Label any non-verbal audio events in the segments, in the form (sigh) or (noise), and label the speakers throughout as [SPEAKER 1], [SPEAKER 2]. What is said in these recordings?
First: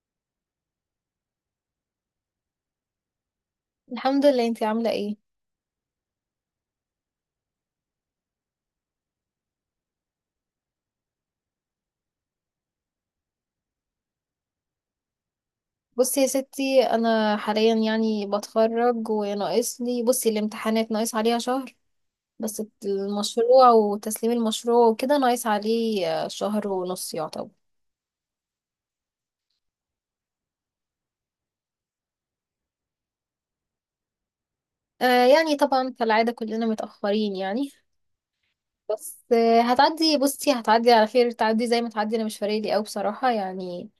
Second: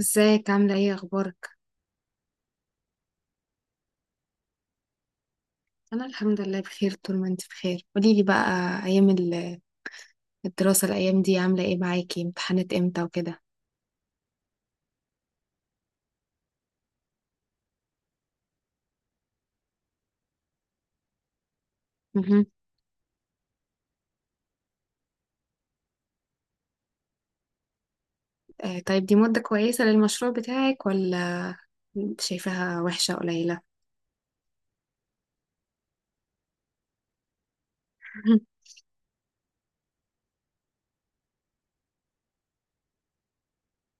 [SPEAKER 1] ازيك عاملة ايه اخبارك؟
[SPEAKER 2] الحمد لله، انتي عاملة ايه؟
[SPEAKER 1] انا الحمد لله بخير طول ما انت بخير، قوليلي بقى. ايام ال- الدراسة الايام دي عاملة ايه معاكي، امتحانات امتى وكده؟
[SPEAKER 2] بصي يا ستي انا حاليا يعني بتخرج وناقص لي، بصي الامتحانات ناقص عليها شهر.
[SPEAKER 1] مهم.
[SPEAKER 2] بس المشروع وتسليم المشروع وكده ناقص عليه شهر ونص يعتبر.
[SPEAKER 1] آه طيب، دي مدة كويسة للمشروع بتاعك ولا شايفاها وحشة قليلة؟
[SPEAKER 2] آه يعني طبعا كالعادة كلنا متأخرين يعني.
[SPEAKER 1] مهم.
[SPEAKER 2] بس آه هتعدي، بصي هتعدي على خير، تعدي زي ما تعدي انا مش فارق لي قوي بصراحة يعني.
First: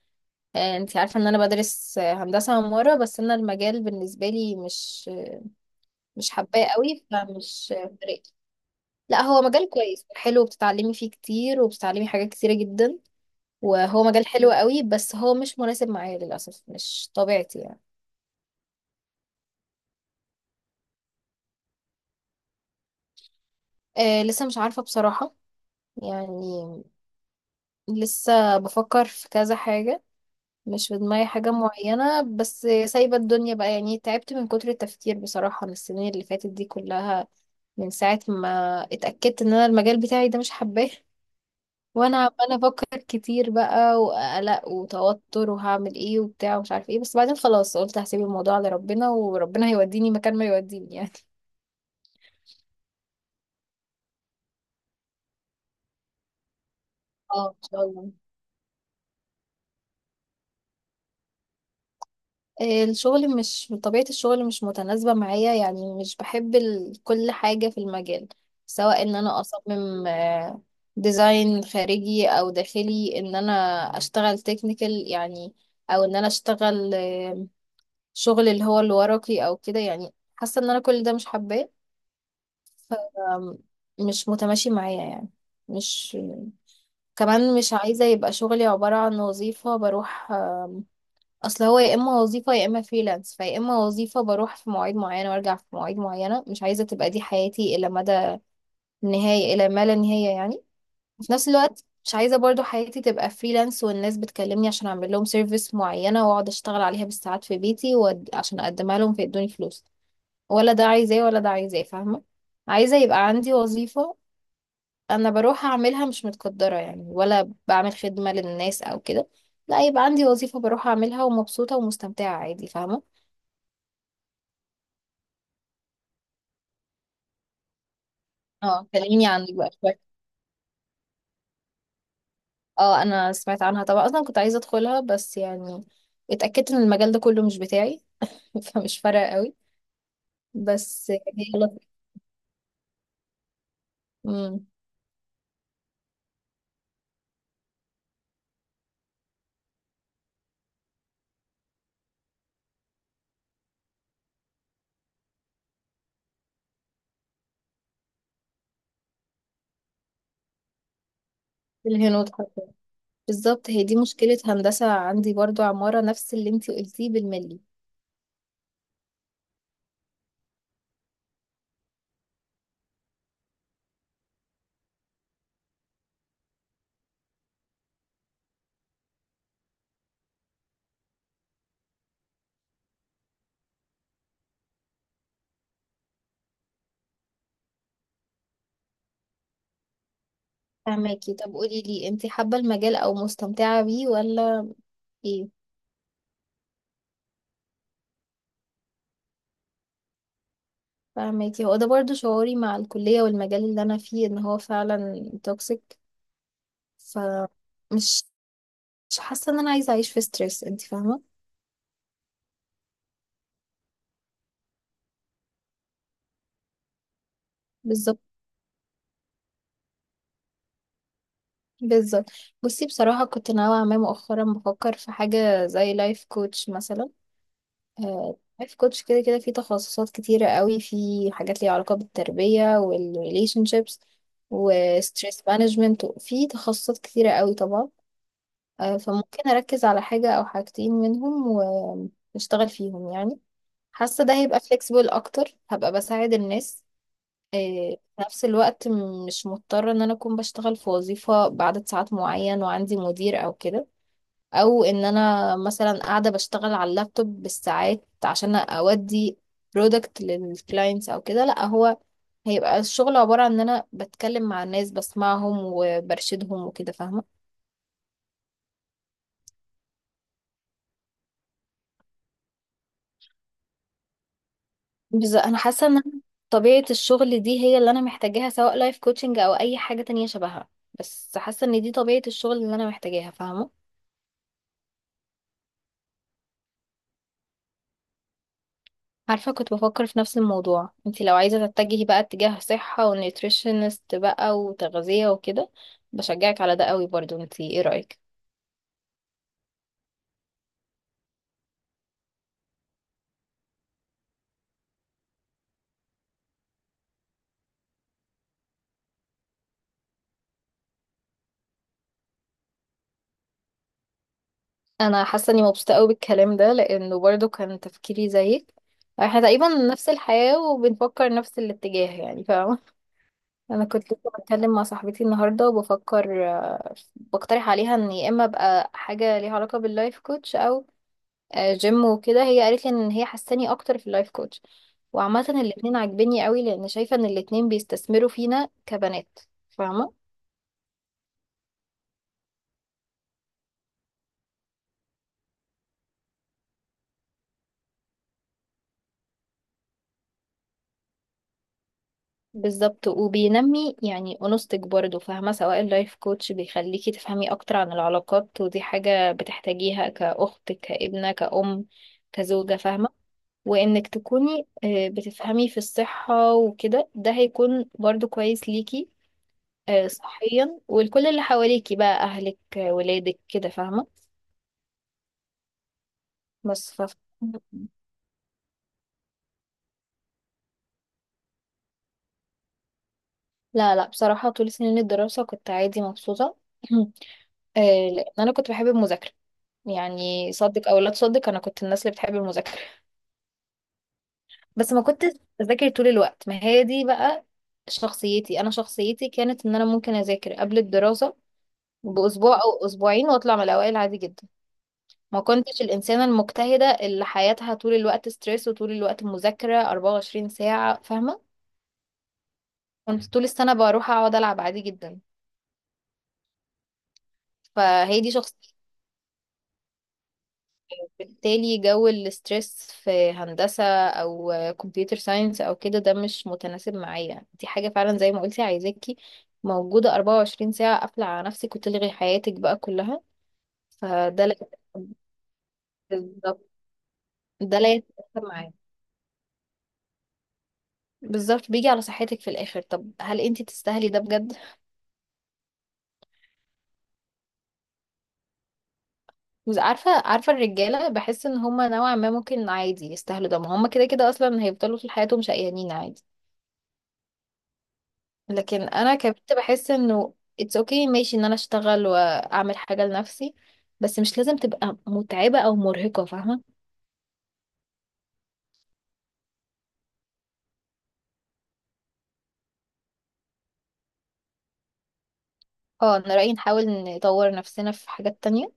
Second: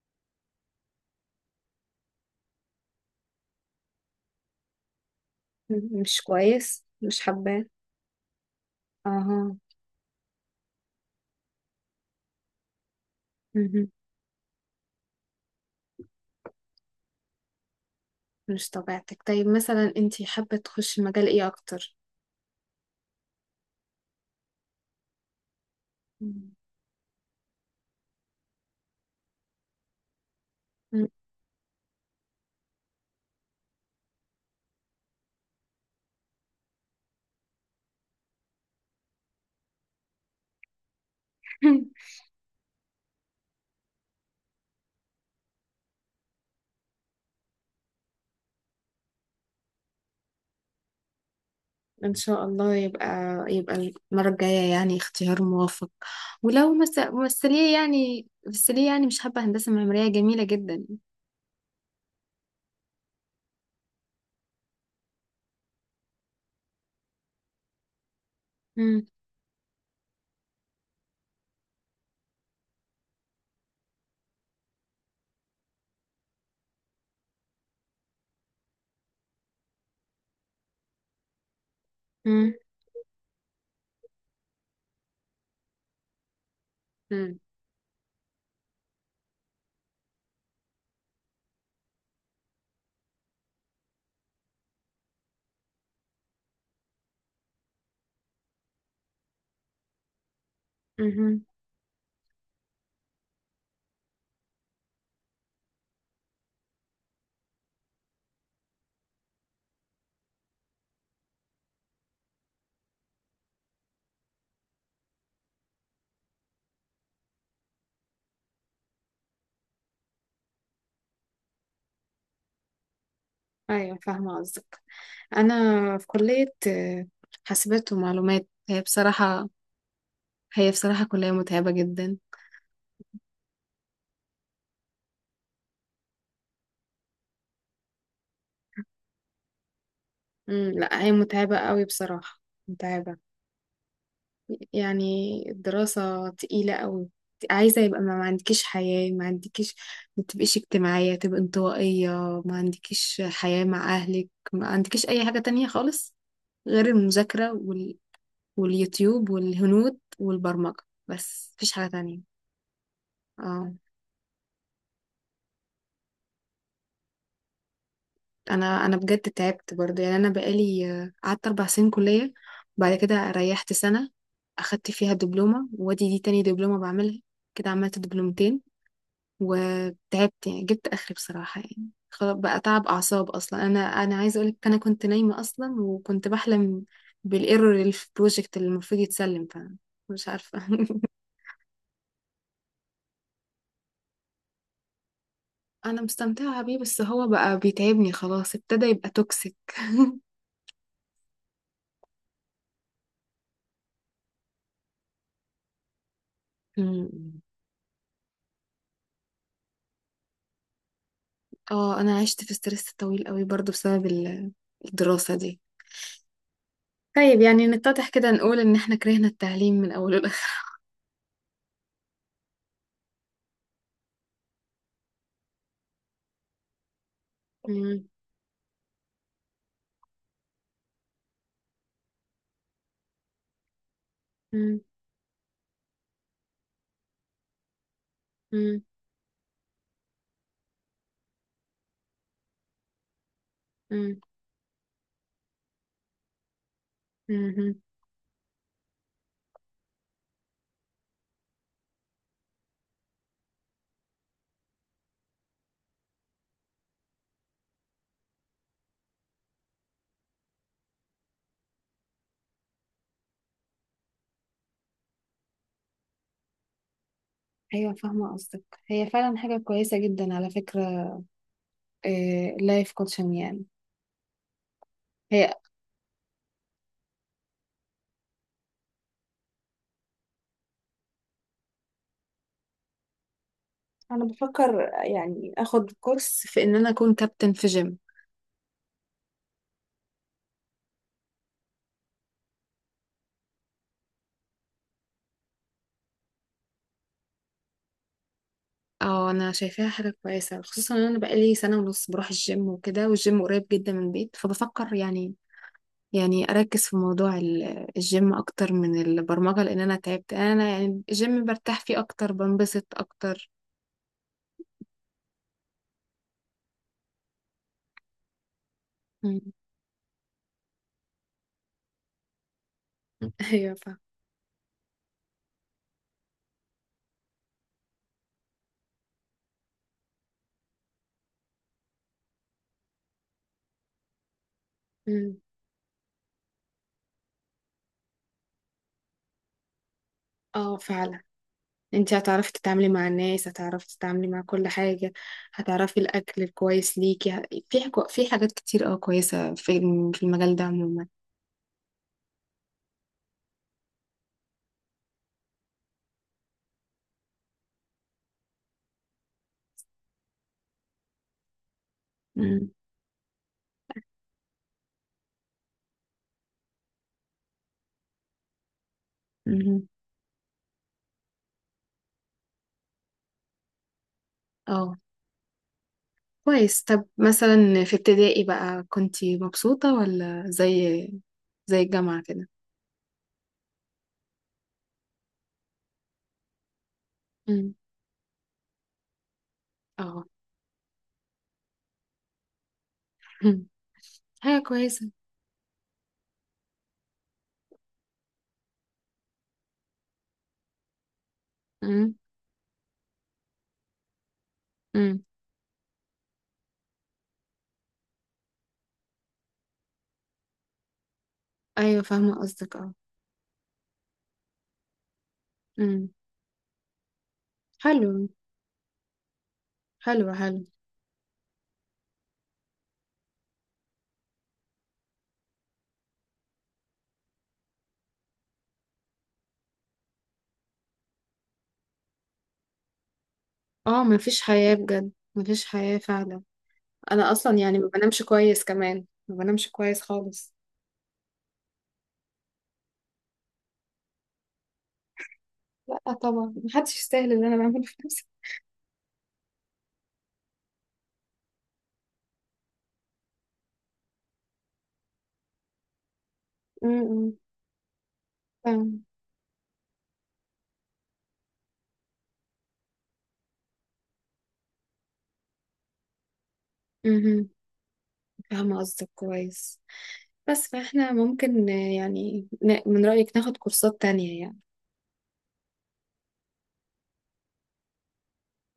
[SPEAKER 2] آه انتي عارفة ان انا بدرس هندسة عمارة، بس انا المجال بالنسبة لي مش
[SPEAKER 1] مش
[SPEAKER 2] مش حباه
[SPEAKER 1] كويس،
[SPEAKER 2] قوي،
[SPEAKER 1] مش حباه.
[SPEAKER 2] فمش فارق. لا هو
[SPEAKER 1] اها.
[SPEAKER 2] مجال كويس حلو، بتتعلمي فيه كتير وبتتعلمي حاجات كتيرة جدا،
[SPEAKER 1] مهم.
[SPEAKER 2] وهو مجال حلو قوي بس هو مش مناسب معايا للأسف، مش طبيعتي يعني.
[SPEAKER 1] مش طبيعتك، طيب مثلا انت حابة تخشي مجال ايه اكتر؟
[SPEAKER 2] آه لسه مش عارفة بصراحة
[SPEAKER 1] مم.
[SPEAKER 2] يعني. لسه بفكر في كذا حاجة، مش في
[SPEAKER 1] مم.
[SPEAKER 2] دماغي حاجة معينة، بس سايبة الدنيا بقى يعني، تعبت من كتر التفكير بصراحة من السنين اللي فاتت دي كلها، من ساعة ما اتأكدت ان انا المجال بتاعي ده مش حباه.
[SPEAKER 1] (laughs)
[SPEAKER 2] وانا عماله افكر كتير بقى، وقلق وتوتر وهعمل ايه وبتاع ومش عارف ايه، بس بعدين خلاص قلت هسيب الموضوع لربنا، وربنا هيوديني مكان ما يوديني يعني.
[SPEAKER 1] ان شاء الله، يبقى المره الجايه يعني اختيار موفق. ولو
[SPEAKER 2] اه ان
[SPEAKER 1] ممثليه
[SPEAKER 2] شاء الله.
[SPEAKER 1] يعني ممثليه يعني مش حابه، هندسه معماريه جميله جدا.
[SPEAKER 2] (laughs) الشغل، مش طبيعة الشغل مش متناسبة معايا يعني، مش بحب ال... كل حاجة في المجال، سواء
[SPEAKER 1] مم.
[SPEAKER 2] ان انا اصمم ديزاين خارجي او داخلي، ان انا اشتغل تكنيكال يعني، او ان انا اشتغل شغل اللي هو الورقي او كده يعني، حاسة ان انا كل ده مش حباه،
[SPEAKER 1] مم.
[SPEAKER 2] مش متماشي معايا يعني. مش
[SPEAKER 1] مم.
[SPEAKER 2] كمان مش عايزة يبقى شغلي عبارة عن وظيفة بروح. اصل هو يا اما وظيفة يا اما فريلانس، فيا اما وظيفة بروح في مواعيد معينة وارجع في مواعيد معينة، مش عايزة تبقى دي حياتي الى مدى النهاية الى ما لا نهاية يعني. في
[SPEAKER 1] مم.
[SPEAKER 2] نفس الوقت مش عايزة برضو حياتي تبقى فريلانس والناس بتكلمني عشان اعمل لهم سيرفيس معينة واقعد اشتغل عليها بالساعات في بيتي، وعشان اقدمها لهم فيدوني فلوس. ولا ده عايزاه ولا ده عايزاه، فاهمة؟ عايزة يبقى عندي وظيفة انا بروح اعملها، مش متقدرة يعني ولا بعمل خدمة للناس او كده، لا يبقى عندي وظيفة بروح اعملها ومبسوطة ومستمتعة عادي، فاهمة؟
[SPEAKER 1] ايوه فاهمه قصدك، انا في كليه حاسبات ومعلومات، هي
[SPEAKER 2] اه كلميني
[SPEAKER 1] بصراحه
[SPEAKER 2] عنك بقى شوية.
[SPEAKER 1] هي بصراحه كليه متعبه جدا.
[SPEAKER 2] اه انا سمعت عنها طبعا، اصلا كنت عايزة ادخلها بس يعني اتأكدت ان المجال ده كله مش بتاعي. (laughs) فمش فارقة قوي.
[SPEAKER 1] مم. لا
[SPEAKER 2] بس
[SPEAKER 1] هي
[SPEAKER 2] هي
[SPEAKER 1] متعبه قوي
[SPEAKER 2] لطيفة.
[SPEAKER 1] بصراحه، متعبه
[SPEAKER 2] امم.
[SPEAKER 1] يعني، الدراسة تقيلة أوي. عايزة يبقى ما عندكيش حياة، ما عندكيش، ما تبقيش اجتماعية، تبقى انطوائية، ما عندكيش حياة مع أهلك، ما عندكيش أي حاجة تانية خالص غير المذاكرة واليوتيوب والهنود والبرمجة، بس مفيش حاجة
[SPEAKER 2] الهنود
[SPEAKER 1] تانية.
[SPEAKER 2] حرفيا، بالظبط
[SPEAKER 1] اه،
[SPEAKER 2] هي دي مشكلة هندسة عندي برضو عمارة، نفس اللي انتي قلتيه بالملي.
[SPEAKER 1] أنا بجد تعبت برضه، يعني أنا بقالي قعدت 4 سنين كلية، وبعد كده ريحت سنة أخدت فيها دبلومة، وادي دي تاني دبلومة بعملها، كده عملت دبلومتين وتعبت، يعني جبت اخري بصراحة، يعني خلاص بقى تعب اعصاب، اصلا انا عايزة اقولك، انا كنت نايمة اصلا وكنت بحلم بالايرور اللي في البروجكت اللي المفروض يتسلم، فمش عارفة. (laughs)
[SPEAKER 2] فهماكي؟ طب قولي لي انتي حابة المجال او مستمتعة بيه ولا ايه؟
[SPEAKER 1] انا مستمتعة بيه، بس هو بقى بيتعبني، خلاص ابتدى يبقى توكسيك. (laughs)
[SPEAKER 2] فاهماكي، هو ده برضو شعوري مع الكلية والمجال اللي أنا فيه، إن هو فعلا توكسيك.
[SPEAKER 1] مم.
[SPEAKER 2] فمش، مش حاسة إن أنا عايزة أعيش في ستريس، أنت فاهمة؟
[SPEAKER 1] اه، انا عشت في ستريس طويل قوي برضو بسبب الدراسة دي. طيب يعني نتضح
[SPEAKER 2] بالظبط،
[SPEAKER 1] كده، نقول ان احنا كرهنا التعليم من اوله لاخره.
[SPEAKER 2] بالظبط. بصي بصراحة كنت ناوية، ما مؤخرا بفكر في حاجة زي لايف كوتش مثلا.
[SPEAKER 1] مم،
[SPEAKER 2] لايف كوتش كده كده في تخصصات كتيرة قوي، في حاجات ليها علاقة بالتربية والريليشن شيبس
[SPEAKER 1] مم،
[SPEAKER 2] وستريس مانجمنت، في تخصصات كتيرة قوي طبعا.
[SPEAKER 1] مم،
[SPEAKER 2] فممكن أركز على حاجة أو حاجتين منهم و... اشتغل فيهم يعني. حاسة ده هيبقى flexible اكتر، هبقى بساعد الناس.
[SPEAKER 1] مم، مم.
[SPEAKER 2] إيه، في نفس الوقت مش مضطرة ان انا اكون بشتغل في وظيفة بعدد ساعات معين وعندي مدير او كده، او ان انا مثلا قاعدة بشتغل على اللابتوب بالساعات عشان اودي برودكت للكلاينتس او كده. لا هو هيبقى الشغل عبارة عن ان انا بتكلم مع الناس، بسمعهم وبرشدهم وكده، فاهمة؟
[SPEAKER 1] ايوه فاهمه قصدك، هي فعلا حاجه كويسه جدا على فكره، اللايف كوتشنج يعني.
[SPEAKER 2] بس
[SPEAKER 1] هي
[SPEAKER 2] انا حاسه ان أنا طبيعه الشغل دي هي اللي انا محتاجاها، سواء لايف كوتشنج او اي حاجه تانية شبهها، بس حاسه ان دي طبيعه الشغل اللي انا محتاجاها، فاهمه؟
[SPEAKER 1] انا بفكر يعني اخد كورس في ان انا اكون كابتن في جيم.
[SPEAKER 2] عارفه كنت بفكر في نفس الموضوع. انت لو عايزه تتجهي بقى اتجاه صحه ونيوتريشنست بقى وتغذيه وكده، بشجعك على ده قوي برضو، انت ايه رايك؟
[SPEAKER 1] اه انا شايفاها حاجه كويسه، خصوصا ان انا بقالي سنه ونص بروح الجيم وكده، والجيم قريب جدا من البيت، فبفكر يعني، يعني اركز في موضوع الجيم اكتر من البرمجه، لان انا تعبت، انا يعني الجيم برتاح فيه اكتر، بنبسط اكتر.
[SPEAKER 2] انا حاسه اني مبسوطه قوي بالكلام ده لانه برضو كان تفكيري زيك. احنا
[SPEAKER 1] مم.
[SPEAKER 2] تقريبا نفس الحياه وبنفكر نفس الاتجاه يعني، فاهمه؟
[SPEAKER 1] (laughs) ايوه
[SPEAKER 2] انا
[SPEAKER 1] فاهمه.
[SPEAKER 2] كنت لسه بتكلم مع صاحبتي النهارده وبفكر، بقترح عليها ان يا اما ابقى حاجه ليها علاقه باللايف كوتش او جيم وكده، هي قالت لي ان هي حاساني اكتر في اللايف كوتش.
[SPEAKER 1] مم.
[SPEAKER 2] وعامه الاتنين عاجبني قوي، لان شايفه ان الاتنين بيستثمروا فينا كبنات، فاهمه؟
[SPEAKER 1] اه فعلا، انت هتعرفي تتعاملي مع الناس، هتعرفي تتعاملي مع كل حاجة، هتعرفي الأكل الكويس ليكي، في حاجات كتير اه كويسة في في المجال ده عموما.
[SPEAKER 2] بالظبط، وبينمي يعني انوثتك برضه، فاهمه؟ سواء اللايف كوتش بيخليكي تفهمي اكتر عن العلاقات، ودي حاجه بتحتاجيها كاخت كابنه كأم
[SPEAKER 1] مم.
[SPEAKER 2] كزوجه، فاهمه؟ وانك تكوني بتفهمي في الصحة وكده، ده هيكون برضو كويس ليكي
[SPEAKER 1] مم.
[SPEAKER 2] صحيا ولكل اللي حواليكي بقى، اهلك ولادك كده، فاهمة؟
[SPEAKER 1] اه كويس،
[SPEAKER 2] بس
[SPEAKER 1] طب
[SPEAKER 2] ف...
[SPEAKER 1] مثلا
[SPEAKER 2] (laughs)
[SPEAKER 1] في ابتدائي بقى كنتي مبسوطة ولا زي الجامعة كده؟
[SPEAKER 2] لا لا بصراحة طول سنين الدراسة كنت عادي مبسوطة. (clears throat)
[SPEAKER 1] مم.
[SPEAKER 2] آه، لأن أنا كنت بحب المذاكرة.
[SPEAKER 1] اه.
[SPEAKER 2] يعني صدق أو لا تصدق أنا كنت الناس اللي بتحب المذاكرة.
[SPEAKER 1] مم. حاجة
[SPEAKER 2] بس ما
[SPEAKER 1] كويسة.
[SPEAKER 2] كنتش بذاكر طول الوقت، ما هي دي بقى شخصيتي. أنا شخصيتي كانت إن أنا ممكن أذاكر قبل الدراسة
[SPEAKER 1] مم.
[SPEAKER 2] بأسبوع أو أسبوعين وأطلع من الأوائل عادي جدا.
[SPEAKER 1] مم.
[SPEAKER 2] ما كنتش الإنسانة المجتهدة اللي حياتها طول الوقت ستريس وطول الوقت مذاكرة 24 ساعة، فاهمة؟
[SPEAKER 1] أيوة فاهمة قصدك، اه.
[SPEAKER 2] كنت طول السنة بروح أقعد ألعب عادي جدا.
[SPEAKER 1] مم.
[SPEAKER 2] فهي
[SPEAKER 1] حلو،
[SPEAKER 2] دي شخصيتي.
[SPEAKER 1] حلو، حلو.
[SPEAKER 2] بالتالي جو الستريس في هندسة أو كمبيوتر ساينس أو كده، ده مش متناسب معايا، دي حاجة فعلا زي ما قلتي عايزاكي موجودة 24 ساعة قافلة على نفسك وتلغي حياتك بقى كلها.
[SPEAKER 1] اه مفيش
[SPEAKER 2] فده لا،
[SPEAKER 1] حياة بجد، مفيش حياة فعلا.
[SPEAKER 2] بالظبط.
[SPEAKER 1] انا اصلا يعني
[SPEAKER 2] ده
[SPEAKER 1] ما
[SPEAKER 2] لا
[SPEAKER 1] بنامش
[SPEAKER 2] يتناسب
[SPEAKER 1] كويس
[SPEAKER 2] معايا.
[SPEAKER 1] كمان، ما بنامش كويس خالص.
[SPEAKER 2] بالظبط، بيجي على صحتك في الآخر، طب هل انتي تستاهلي ده بجد؟
[SPEAKER 1] لا طبعا، محدش يستاهل اللي انا بعمله في نفسي.
[SPEAKER 2] بس عارفة، عارفة الرجالة بحس ان هما نوعا ما ممكن عادي يستاهلوا ده، ما هما كده كده اصلا هيفضلوا طول حياتهم شقيانين عادي.
[SPEAKER 1] امم.
[SPEAKER 2] لكن
[SPEAKER 1] فاهم.
[SPEAKER 2] انا كبنت بحس انه it's okay ماشي ان انا اشتغل واعمل حاجة لنفسي، بس مش لازم تبقى متعبة او مرهقة، فاهمة؟
[SPEAKER 1] امم. فاهمة قصدك كويس. بس فاحنا ممكن يعني من رأيك ناخد كورسات تانية يعني.
[SPEAKER 2] اه انا رأيي نحاول نطور نفسنا في حاجات تانية،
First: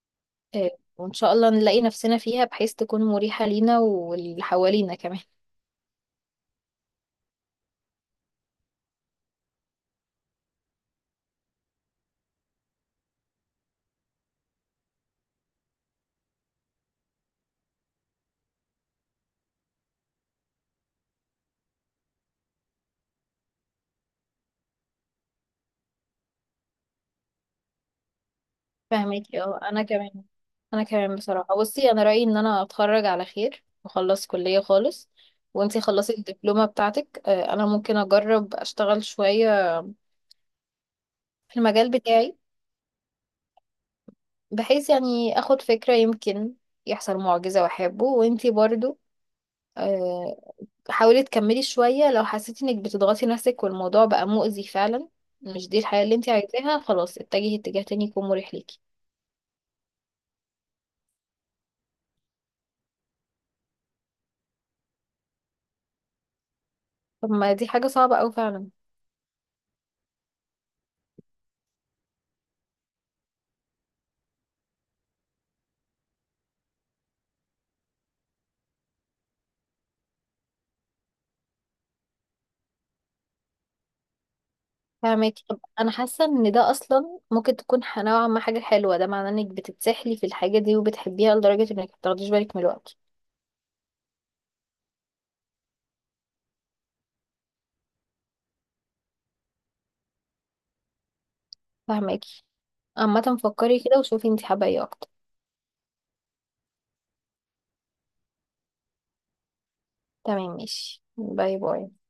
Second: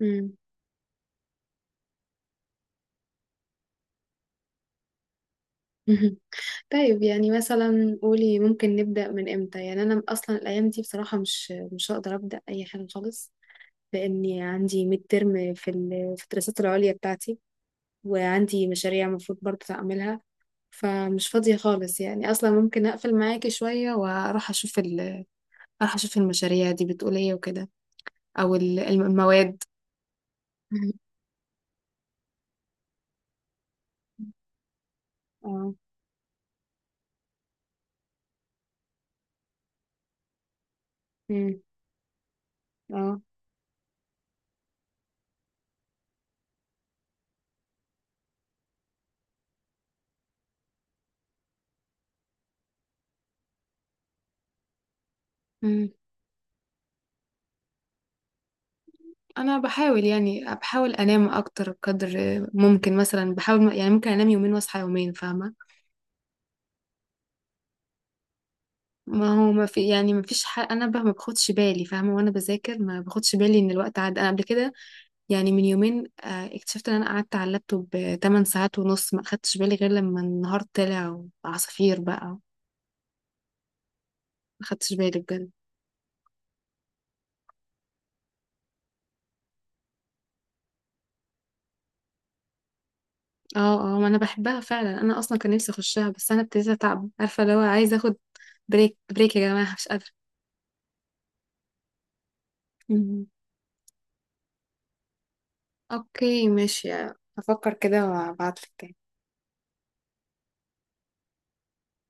[SPEAKER 1] امم.
[SPEAKER 2] آه، وان شاء الله نلاقي نفسنا فيها بحيث تكون مريحة لينا واللي حوالينا كمان.
[SPEAKER 1] مهم. طيب يعني مثلا قولي، ممكن نبدأ من امتى؟ يعني انا اصلا الايام دي بصراحة مش هقدر أبدأ اي حاجة خالص، لاني عندي ميد ترم في في الدراسات العليا بتاعتي، وعندي مشاريع المفروض برضه اعملها، فمش فاضية خالص يعني، أصلا ممكن أقفل معاكي شوية وأروح أشوف أروح أشوف المشاريع دي بتقول إيه وكده، أو
[SPEAKER 2] فاهمكي؟
[SPEAKER 1] المواد.
[SPEAKER 2] انا
[SPEAKER 1] مم.
[SPEAKER 2] كمان بصراحه، بصي انا رايي ان انا اتخرج على خير واخلص كليه خالص،
[SPEAKER 1] اه.
[SPEAKER 2] وانتي خلصي الدبلومه بتاعتك. انا ممكن اجرب اشتغل شويه في
[SPEAKER 1] مم.
[SPEAKER 2] المجال بتاعي،
[SPEAKER 1] اه.
[SPEAKER 2] بحيث يعني اخد فكره، يمكن يحصل معجزه واحبه. وانتي برضو آه، حاولي تكملي شويه، لو حسيتي انك بتضغطي نفسك والموضوع بقى مؤذي فعلا، مش دي
[SPEAKER 1] مم.
[SPEAKER 2] الحياه اللي انتي عايزاها، خلاص اتجهي اتجاه تاني يكون مريح ليكي.
[SPEAKER 1] أنا بحاول، يعني بحاول أنام أكتر قدر ممكن، مثلا بحاول يعني ممكن أنام يومين وأصحى يومين، فاهمة.
[SPEAKER 2] طب ما دي حاجه صعبه اوي فعلا.
[SPEAKER 1] ما هو ما في يعني ما فيش حق، أنا بقى ما باخدش بالي، فاهمة، وأنا بذاكر ما باخدش بالي إن الوقت عدى، أنا قبل كده يعني من يومين اكتشفت ان انا قعدت على اللابتوب 8 ساعات ونص، ما اخدتش بالي غير لما النهار طلع وعصافير، بقى ما اخدتش بالي
[SPEAKER 2] فاهمك.
[SPEAKER 1] بجد.
[SPEAKER 2] طب انا حاسه ان ده اصلا ممكن تكون نوعا ما حاجه حلوه، ده معناه انك بتتسحلي في الحاجه دي وبتحبيها لدرجه انك متاخديش بالك من الوقت.
[SPEAKER 1] اه اه، ما انا بحبها فعلا، انا اصلا كان نفسي اخشها، بس انا ابتديت اتعب، عارفه لو عايزه اخد بريك، بريك يا جماعه، مش قادره.
[SPEAKER 2] فاهمك.
[SPEAKER 1] مم.
[SPEAKER 2] عامه فكري كده وشوفي انت حابه ايه اكتر.
[SPEAKER 1] اوكي ماشي، هفكر كده وابعتلك.
[SPEAKER 2] تمام ماشي، باي باي.